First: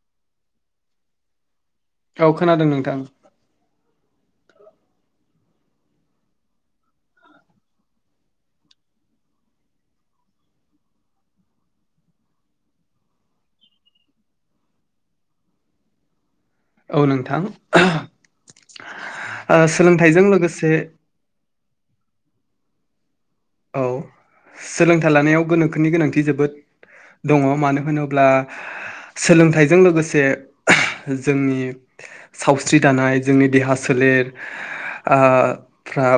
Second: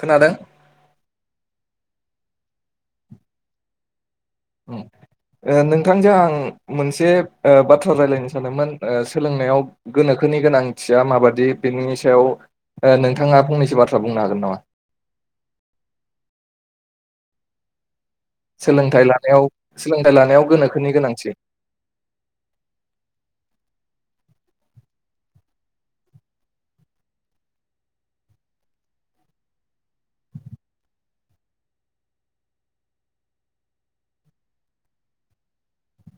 खोनादों? औ खोनादों नोंथां औ नोंथांजों आं मोनसे बाथ्रा रायज्लायनो सानोममोन सोलोंनायाव गोनोखो थाखोनि गोनांथिया माबादि बेनि सायाव ओ नोंथाङा फंनैसो बाथ्रा बुंनो हागोन नामा? औ नोंथां [unintelligible] सोलोंथाइ लानायाव ओ सोलोंथाइ सोलोंथाइजों लानायाव लोगोसे गोनोखोनि गोनांथि। औ सोलोंथाइ लानायाव गोनोखोनि गोनांथि जोबोद दङ मानो होनोब्ला सोलोंथाइजों लोगोसे [unintelligible] जोंनि सावस्रि दानाय जोंनि देहा सोलेर ओ फ्रा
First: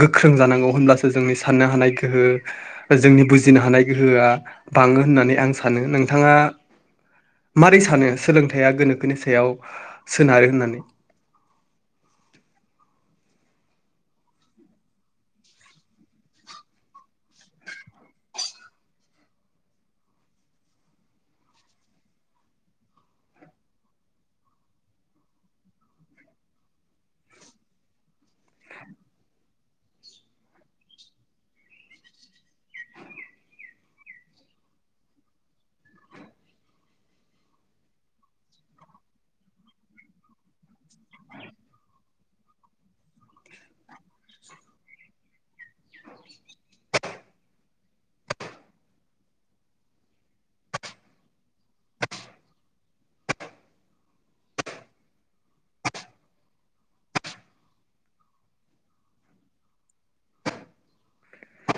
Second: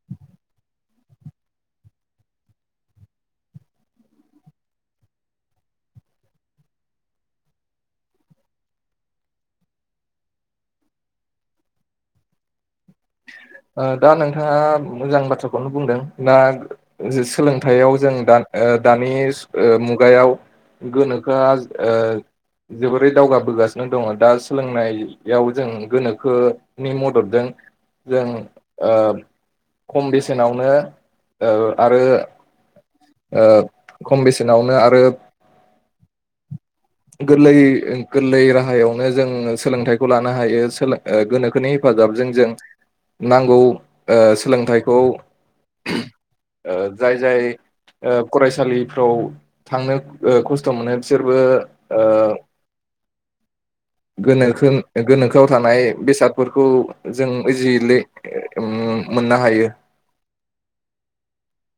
गोख्रों जानांगौ होनब्लासो जोंनि साननो हानाय गोहो जोंनि बुजिनो हानाय गोहोआ बाङो होननानै आं सानो नों नोंथाङा मारै सानो सोलोंथायाइआ गोनोखोनि सायाव सोनारो होननानै। ओ दा नोंथाङा मोजां बाथ्राखौनो बुंदों दा सोलोंथाइयाव जों दा ओ दानि से ओ मुगायाव गोनोखोआ ओ जोबोरै दावगाबोगासिनो दङ दा सोलोंनायाव जों गोनोखोनि मददजों जों ओ खम बेसेनावनो ओ आरो ओ खम बेसेनावनो आरो गोरलै गोरलै राहायावनो जोंङ सोलोंथाइखौ लानो हायो सोलो ओ गोनोखोनि हेफा फाजाबजों जों नांगौ ओ सोलोंथाइखौ ओ जाय जाय ओ फरायसालिफ्राव थांनो ओ खस्थ' मोनो बिसोरबो ओ, गोनोखो गोनोखोआव थानाय बेसादफोरखौ जों इजिलि उम मोननो हायो,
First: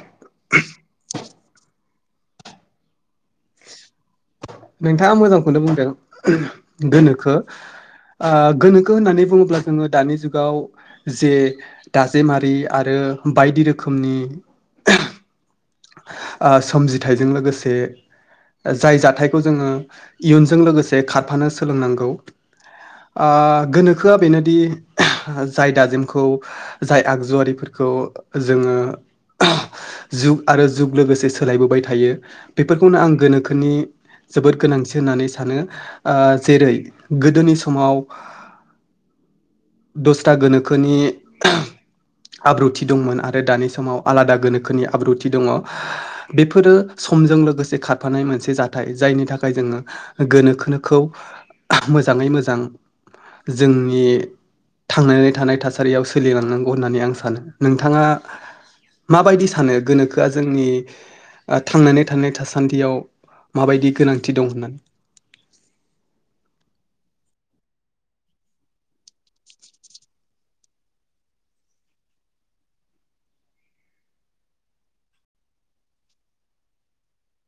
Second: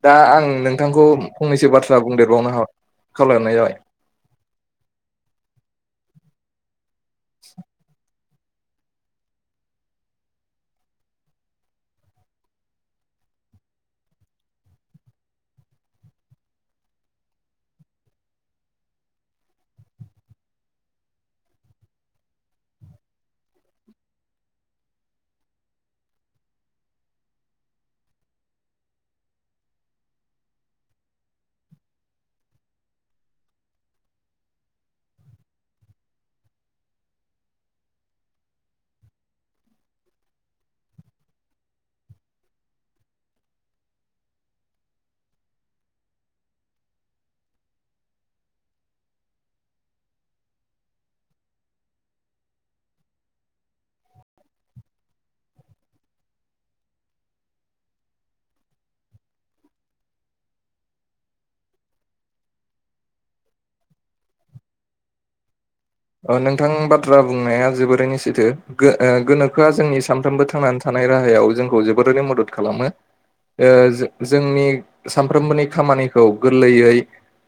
दा आं नोंथांखौ फंनैसो बाथ्रा बुंनो बुंदेरबावनो खावलायनाय जाबाय, नोंथाङा मोजांखौनो बुंदों गोनोखो आ गोनोखो होननानै बुङोब्ला जोङो दानि जुगाव जे दाजेमारि आरो बायदि रोखोमनि ओ सोमजिथायजों लोगोसे जाय जाथायखौ जोङो इयुनजों लोगोसे खारफानो सोलोंनांगौ, ओ गोनोखोआ बेनोदि जाय दाजेमखौ जाय आगजु आरिफोरखौ जोङो जुग आरो जुग लोगोसे सोलायबोबाय थायो बेफोरखौनो आं गोनोखोनि जोबोद गोनांथि होननानै सानो ओ जेरै गोदोनि समाव दसथा गोनोखोनि, आब्रुथि दंमोन आरो दानि समाव आलादा गोनोखोनि आब्रुथि दङ। बेफोरो समजों लोगोसे खारफानाय मोनसे जाथाय जायनि थाखाय जोङो गोनोखोनोखौ मोजाङै मोजां जोंनि थांनानै थानाय थासारियाव सोलिलांनांगौ होननानै आं सानो। नोंथाङा माबायदि सानो गोनोखोआ जोंनि थांनानै थानाय थासान्दियाव, माबायदि गोनांथि दं होननानै ओ नोंथां बाथ्रा बुंनाया जोबोरै सैथो गो ओ गोनोखोआ जोंनि सानफ्रोमबो थांनानै थानाय राहायाव जोंखौ जोबोरै मदद खालामो। ओ जो जोंनि सानफ्रोमबोनि खामानिखौ गोरलैयै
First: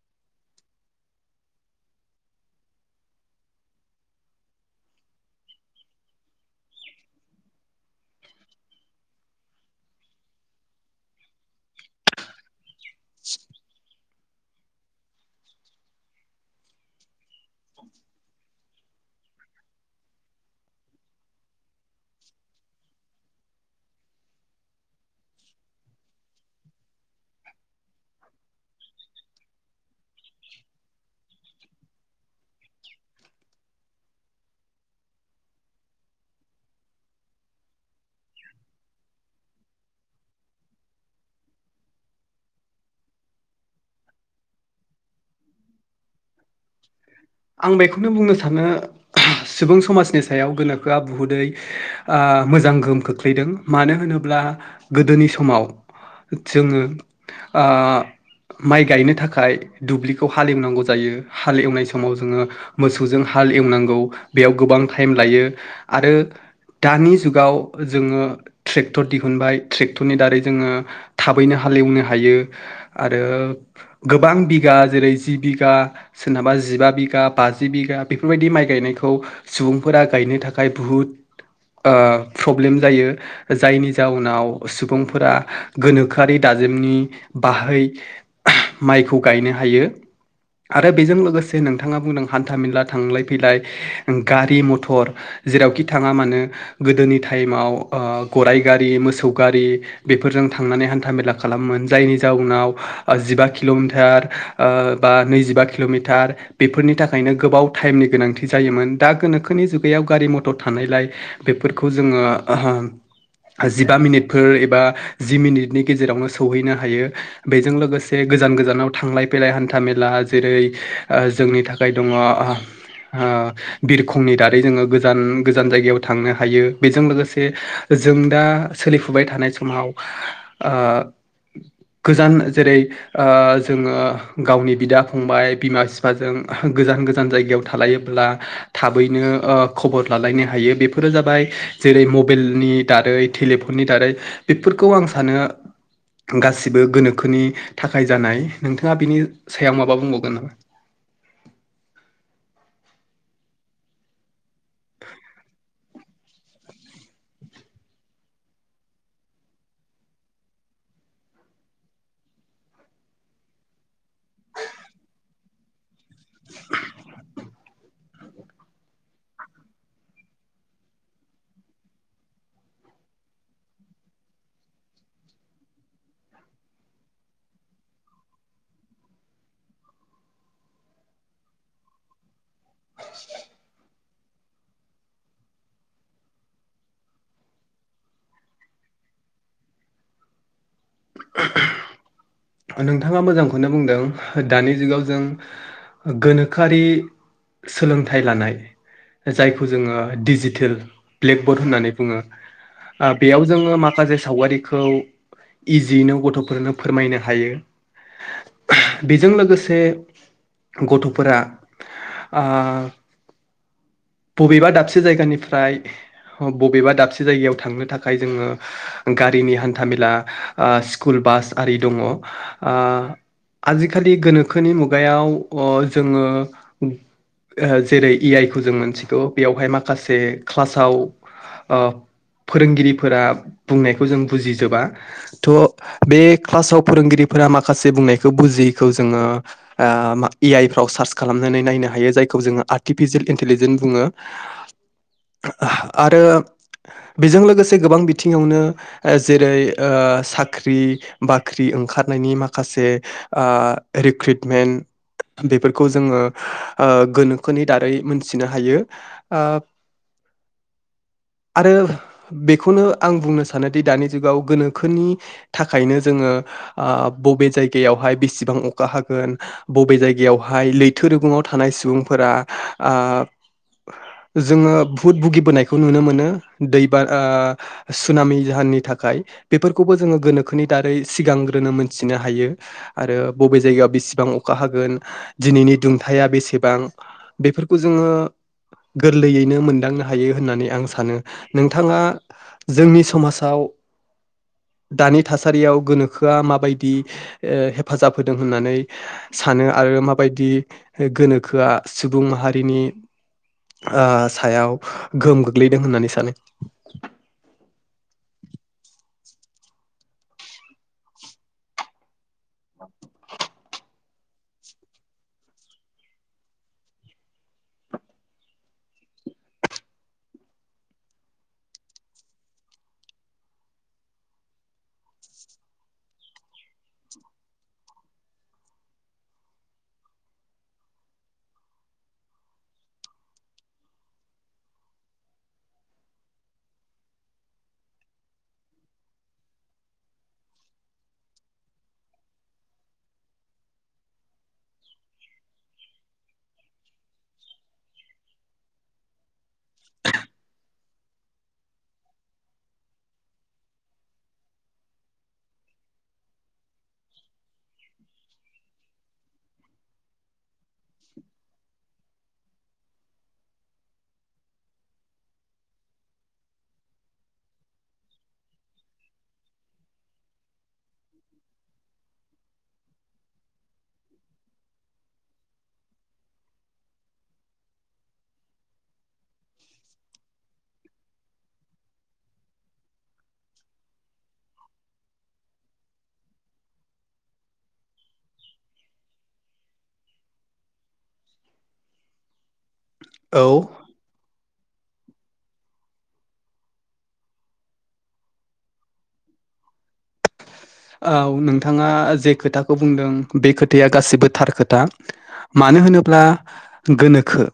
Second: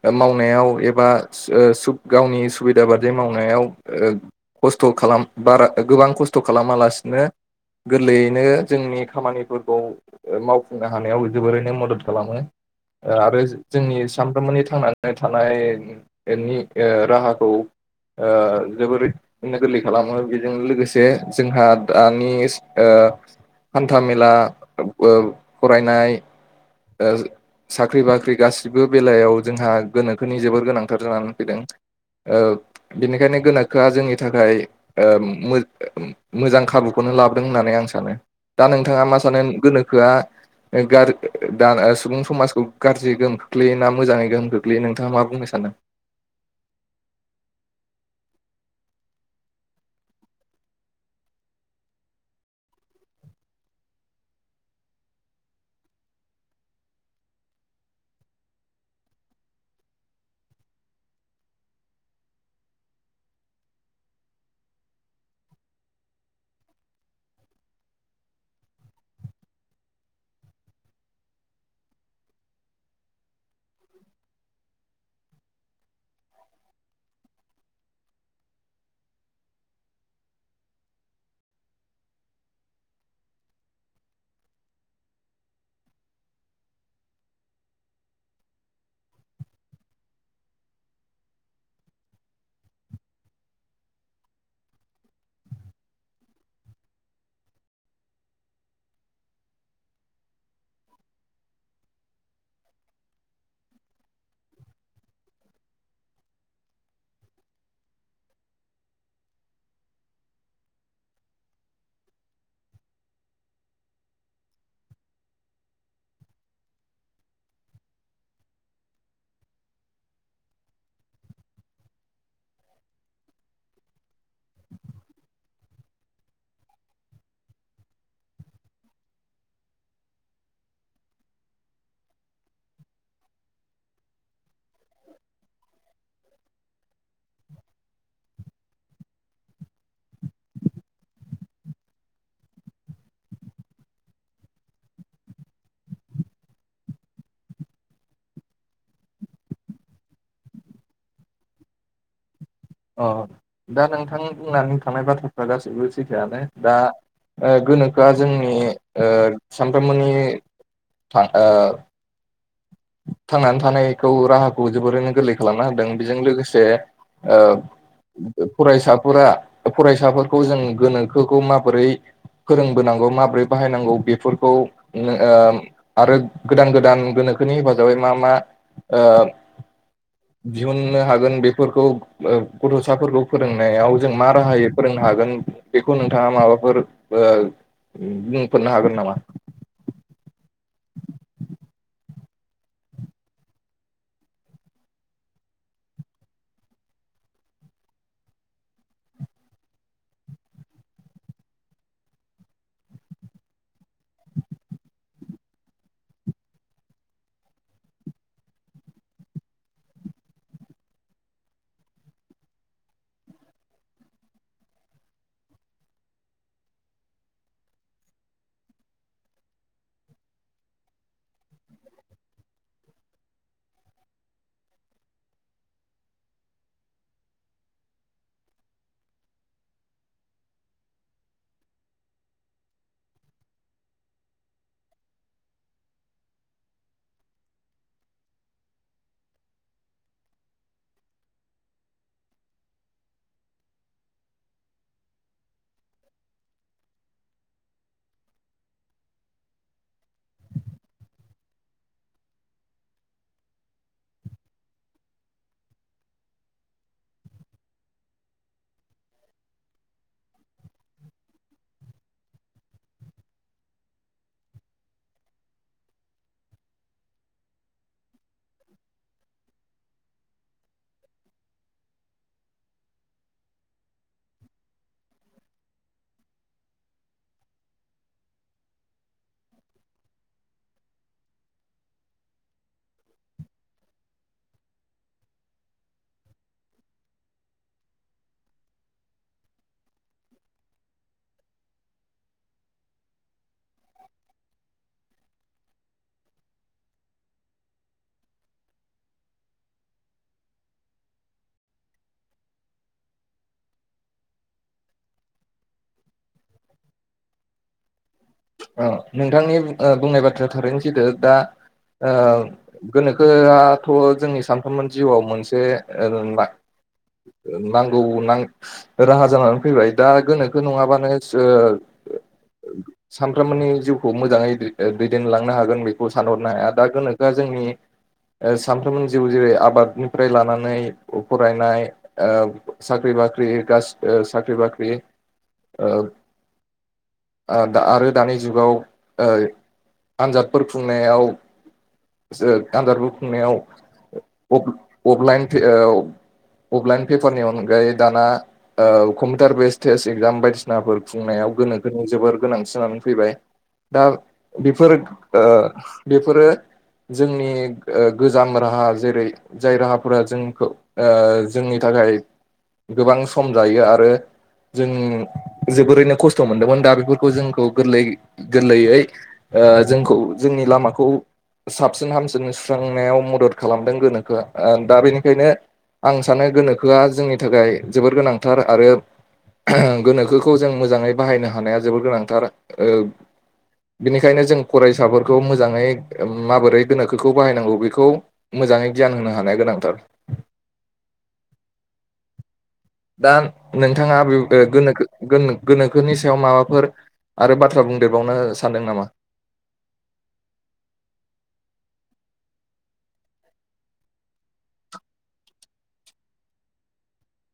ओ मावनायाव एबा सो ओ सुब गावनि सुबिदा बादि माव नायाव ओ खस्थ' खालाम बारा गोबां खस्थ' खालामालासिनो, गोरलैयैनो जोंनि खामानिफोरखौ ओ मावफुंनो हानायाव जोबोरैनो मदद खालामो। आरो जो जोंनि सानफ्रोमबोनि थांनानै थानायनि ओ राहाखौ, ओ जोबोरैनो गोरलै खालामो बेजों लोगोसे जोंहा दानि ओ हान्था मेला बो फरायनाय, ओ साख्रि बाख्रि गासिबो बेलायाव जोंहा गोनोखोनि जोबोर गोनांथार जानानै फैदों, ओ बेनिखायनो गोनोखोआ जोंनि थाखाय ओ मोजां खाबुखौ नो लाबोदों होननानै आं सानो दा नोंथाङा मा सानो गोनोखोआ गा दा सुबुं समाजखौ गाज्रि गोहोम खोख्लैयो ना मोजाङै गोहोम खोख्लैयो नोंथाङा मा बुंनो सानदों? आं बेखौनो बुंनो सानो, सुबुं समाजनि सायाव गोनोखोआ बुहुदै ओ मोजां गोहोम खोख्लैदों मानो होनो होनब्ला गोदोनि समाव जोङो, माइ गायनो थाखाय दुब्लिखौ हालेवनांगौ जायो हालेवनाय सम समाव जोङो मोसौजों हाल एवनांगौ बेयाव गोबां टाइम लायो आरो दानि जुगाव जोङो ट्रेक्टर दिहुनबाय ट्रेक्टरनि दारै जोङो थाबैनो ह हालेवनो हायो आरो गोबां बिगा जेरै जि बिगा सोरनाबा जिबा बिगा बाजि बिगा बेफोरबायदि माइ गायनायखौ सुबुंफोरा गायनो थाखाय बुहुद प्रब्लेम जायो जायनि जाउनाव सुबुंफोरा गोनोखोआरि द - मनि बाहाय माइखौ गायनो हायो आरो बेजों लोगोसे नोंथाङा बुंदों हान्था मेला थांलाय फैलाय गारि मथर जेरावखि थाङा मानो गोदोनि टाइमाव गराइ गारि मोसौ गारि बेफोरजों थांनानै हान्था मेला खालाम पि पप जायनि जाउनाव जिबा किल'मिटार बा नैजिबा किल'मिटार बेफोरनि थाखायनो गोबाछछ्व टाइमनि गोनांथि जायोमोन दा गोनोखोनि जुगायाव गारि मथर थानायलाय बेफोरखौ जोङो जिबा मिनिटफोर एबा जि मिनिटनि गेजेरावनो सौहैनो हायो बेजों लोगोसे गोजान गोजानाव थांलाय फैलाय हान्था मेला जेरै जोंनि थाखाय दङ बिरखंनि दारै जोङो गोजान गोजान जायगायाव थांनो हायो बेजों लोगोसे जों दा सोलिफुबाय थानाय समाव गोजान जेरै ओ जोङो गावनि बिदा फंबाय बिमा बिफाजों गोजान गोजान जायगायाव थालायोब्ला थाबैनो ओ खबर लालायनो हायो बेफोरो जाबाय जेरै मबाइलनि दारै टेलिफननि दारै बेफोरखौ आं सानो गासिबो गोनोखोनि थाखाय जानाय नोंथाङा बिनि सायाव माबा बुंबावगोन नामा? अ दा नोंथां बुंनानै थानायां बाथ्राफ्रा गासैबो सैथोआनो। दा ओ गोनोखोआ जोंनि ओ सानफ्रोमबोनि आं ओ थांनानै थानायखौ राहाखौ जोबोरैनो गोरलै खालामना होदों बेजों लोगोसे ओ फरायसाफोरा फरायसाफोरखौ जों गोनोखोखौ माबोरै फोरोंबोनांगौ माबोरै बाहायनांगौ बेफोरखौ ओ आरो गोदान गोदान गोनो खोनि हेफाजाबै मा मा ओ दिहुननो हागोन बेफोरखौ गथ'साफोरखौ फोरोंनायाव जों मा राहायोै फोरों नो होन बेखौ नोंथाङा माबाफोर ओ बुंफोरनो हागोन नामा? [inaudible] नोंथाङा मोजांखौनो बुंदों दानि जुगाव जों गोनोखोआरि सोलोंथाइ लानाय जायखौ जोङो डिजिटेल ब्लेकबर्ड होननानै बुङो बेयाव जोङो माखासे सावगारिखौ इजियैनो गथ'फोरनो फोरमायनो बेजों लोगोसे गथ'फोरा आं बबेबा दाबसे जायगानिफ्राय बबेबा दाबसे जायगायाव थांनो थाखाय जोङो गारिनि हान्था मेला ओ स्कुल बास आरि दङ ओ आजिखालि गोनोखोनि मुगायाव अ जोङो ओ जेरै ए आइ खौ जों मोनथिगौ बेयावहाय माखासे क्लासाव ओ फोरोंगिरिफोरा बुंनायखौ जों बुजिजोबा थ' बे क्लासाव फोरोंगिरिफोरा माखासे बुंनायखौ बुजियैखौ जोङो ए आय फ्राव सार्च खालामनानै नायनो हायो जायखौ जोङो आर्टिपिचिएल इन्टेलिजेन्ड बुङो आरो बेजों लोगोसे गोबां बिथिङावनो जेरै ओ साख्रि बा बाख्रि ओंखारनायनि माखासे आ रिक्रुइटमेन्ट बेफोरखौ जोङो गोनोखोनि दारै मोनथिनो हायो आ [inaudible] आरो बेखौनो आं बुंनो सानोदि दानि जुगाव गोनोखोनि थाखायनो जोङो आ बबे जायगायावहाय बेसेबां अखा हागोन बबे जायगायावहाय लैथो रुगुङाव थानाय सुबुंफोरा आ जोङो बुहुत भुगिबोनायखौ नुनो मोनो दैबाना आ सुनामि जाहोननि थाखाय बेफोरखौबो जोङो गोनोखोनि दारै सिगांग्रोनो मोनथिनो हायो आरो बबे जायगायाव बेसेबां अखा हागोन दिनैनि दुंथाया या बेसेबां बेफोरखौ जोङो गोरलैयैनो मोनदांनो हायो होननानै आं सानो। नोंथाङा जोंनि समाजाव दानि थासारियाव गोनोखोआ माबायदि ओ हेफाजाब होदों होननानै सानो आरो माबायदि गोनोखोआ सुबुं माहारिनि ओ सायाव गोहोम गोग्लैदों होननानै सानो? औ नोंथांनि ओ बुंनाय बाथ्राया थारैनो जैथो दा ओ गोनोखोआथ' जोंनि सानफ्रोमबो जिउआव मोनसे ओ नांगौ नां राहा जानानै फैबाय दा गोनोखो नङाबानो सो ओ [inaudible] सानफ्रोमबोनि जिउखौ मोजाङै दैदेनलांनो हागोन बेखौ सानहरनो हाया दा गोनोखोआ जोंनि ओ सानफ्रोमबो जिउ जेरै आबादनिफ्राय लानानै फरायनाय ओ साख्रि बाख्रि साख्रि बाख्रि ओ आ आरो दानि जुगाव ओ आनजादफोर खुंनायाव आनजारबो खुंनायाव अफलाइन अफलाइन पेपारनि अनगायै दाना कम्पिउटार बेस टेस्ट एगजाम बायदिसिनाफोर खुंनायाव गोनो गोनो जोबोर गोनांसिनाम फैबाय। दा बेफोर ओ बेफोरो जोंनि ओ गोजाम राहा जेरै जाय राहाफोरा जोंखौ ओ जोंनि थाखाय गोबां सम जायो आरो जों जोबोरैनो खस्थ' मोनदोंमोन दा बेफोरखौ जोंखौ गोरलै गोरलैयै ओ जोंखौ जोंनि लामाखौ साबसिन हामसिन सुस्रांनायाव मदद खालामदों गोनोखोआ ओ दा बेनिखायनो आं सानो गोनोखोआ जोंनि थाखाय जोबोर गोनांथार आरो गोनोखोखौ जों मोजाङै बाहायनो हानाया जोबोर गोनांथार ओ बेनिखायनो जों फरायसाफोरखौ मोजाङै माबोरै गोनोखोखौ बाहायनांगौ बेखौ मोजाङै गियान होनो हानाया गोनांथार। दा औ नोंथाङा बे ओ गोनोखोनि सायाव माबाफोर आरो बाथ्रा बुंदेरबावनो सानदों नामा? औ नोंथाङा जे खोथाखौ बुंदों बे खोथाया गासिबो थार खोथा मानो होनोब्ला गोनोखो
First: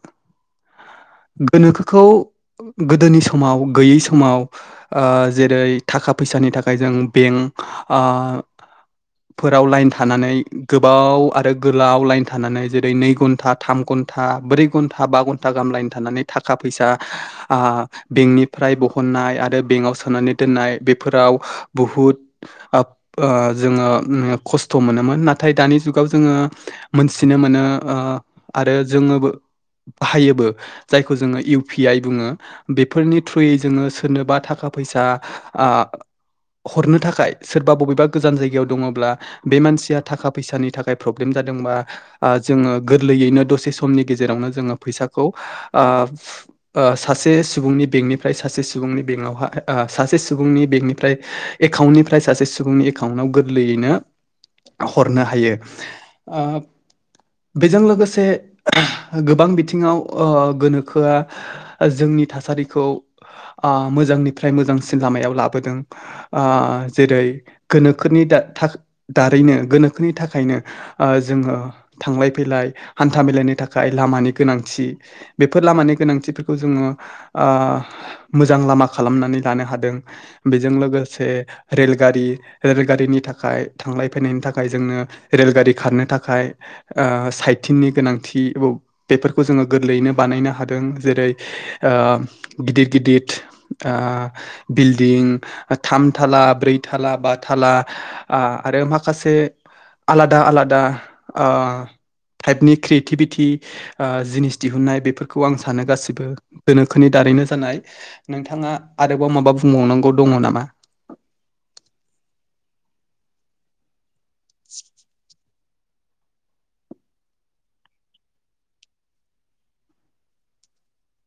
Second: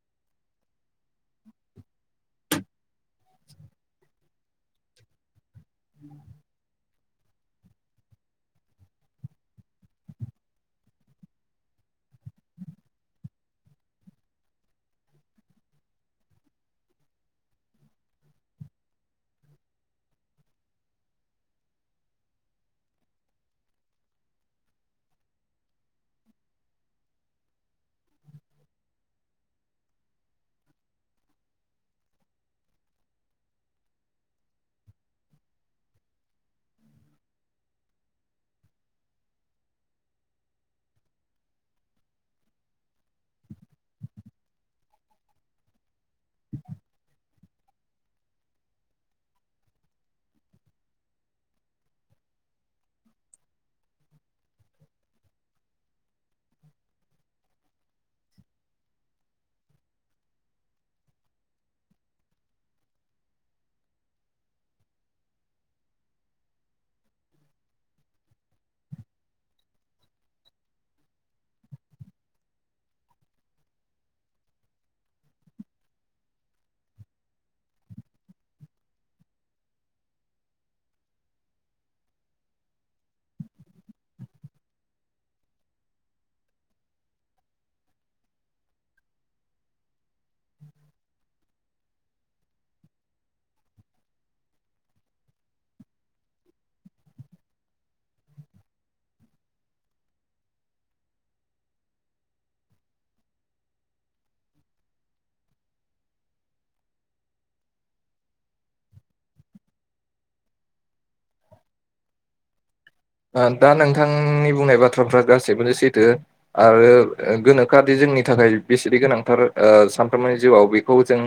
[inaudible] गोनोखोखौ गोदोनि समाव गैयै समाव ओ जेरै थाखा फैसा फिसानि थाखाय जों बेंक फोराव लाइन थानानै गोबाव आरो गोलाव लाइन थानानै जेरै नै घन्टा थाम घन घ ब्रै घा बा घन गाहामलाायनि थानानै थाखा फैसा ओ बेंकनिफ्राय ब खननाय आरो बेंकआव सोनानै दोननाय बेफोराव बुहुद ओ जोङो खस्थ' मोनोमोन नाथाय दानि जुगाव जोङो मोनथिनो मोनो ओ आरो जोङोबो बाहायोबो जायखौ जोङो इउ पि आइ बुङो बेफोरनि थ्रुयै जोङो सोरनोबा थाखा फैसा हरनो ओ थाखाय सोरबा बबेबा गोजान जायगायाव दङब्ला बे मानसिया थाखा फैसानि थाखाय प्रब्लेम जादोंबा ओ जोङो गोरलैयैनो दसे समनि गेजेरावनो जोङो फैसाखौ ओ ओ सासे सुबुं बेकनिफ्राय सासे सुबुंनि बेक आव हा सासे सुबुंनि बेकनिफ्राय सासे सुबुंनि एकाउन्टाव गोरलैयैनो हरनो हायो ओ बेजों लोगोसे गोबां बिथिङाव ओ गोनोखोआ जों नि थासारिखौ ओ मोजांनिफ्राय मोजांसिन लामायाव लाबोदों ओ जेरै गोनोखोनि दारैनो गोनोखोनि थाखायनो ओ जोङो थांलाय फैलाय हान्था मलाायनि थाखाय लामानि गोनांथि बेफोर लामानि गोनांथिफोरखौ जोङो ओ मोजां लामा खालामनानै लानो हादों बेजों लोगोसे रेलगारि रेलगारिनि थाखाय थांलाय फैायनायनि थाखाय जोंनो रेलगारि खारनो थाखाय ओ साइथिननि गोनांथि बेफोरखौ जोङो गोरलैयैनो बानायनो हादों जेरै ओ गिदिर गिदिर ओ बिल्दिं थामथाला ब्रै थाला बा थाला ओ आरो माखासे आलादा आलादा ओ टाइपनि क्रियेटिभिटि ओ जिनिस दिहुनन्नाय बेफोरखौ आं सानो गासिबो दोनोखोनि दा दारैनो जानाय नोंथाङा आरोबाव माबा बुंबावनांगौ दङ नामा? [inaudible] [unintelligible] दा नोंथांनि बुंनाय बाथ्राफ्रा गासैबो सैथो आरो गोनोखोआदि जोंनि थाखाय बिसेनि गोनांथार ओ सानफ्रोमबोनि जिउआव बे बेखौ जों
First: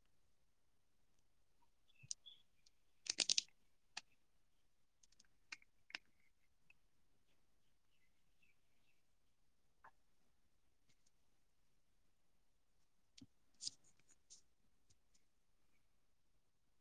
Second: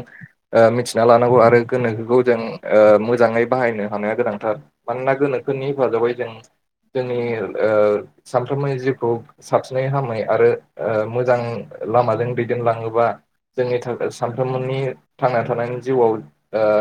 ओ मिथिना लानांगौ आरो गोनोखोखौ जों ओ मोजाङै बाहायनो हानाया गोनांथार मानोना गोनोखोनि हेफाजाबै जों ओ जोंनि सानफ्रोमबो जिउखौ साबसिनै हामनाय आरो ओ मोजां लामाजों दैदेनलाङोबा जोंनि थाखाय सानफ्रोमबोनि थांना थानायनि जिउआव ओ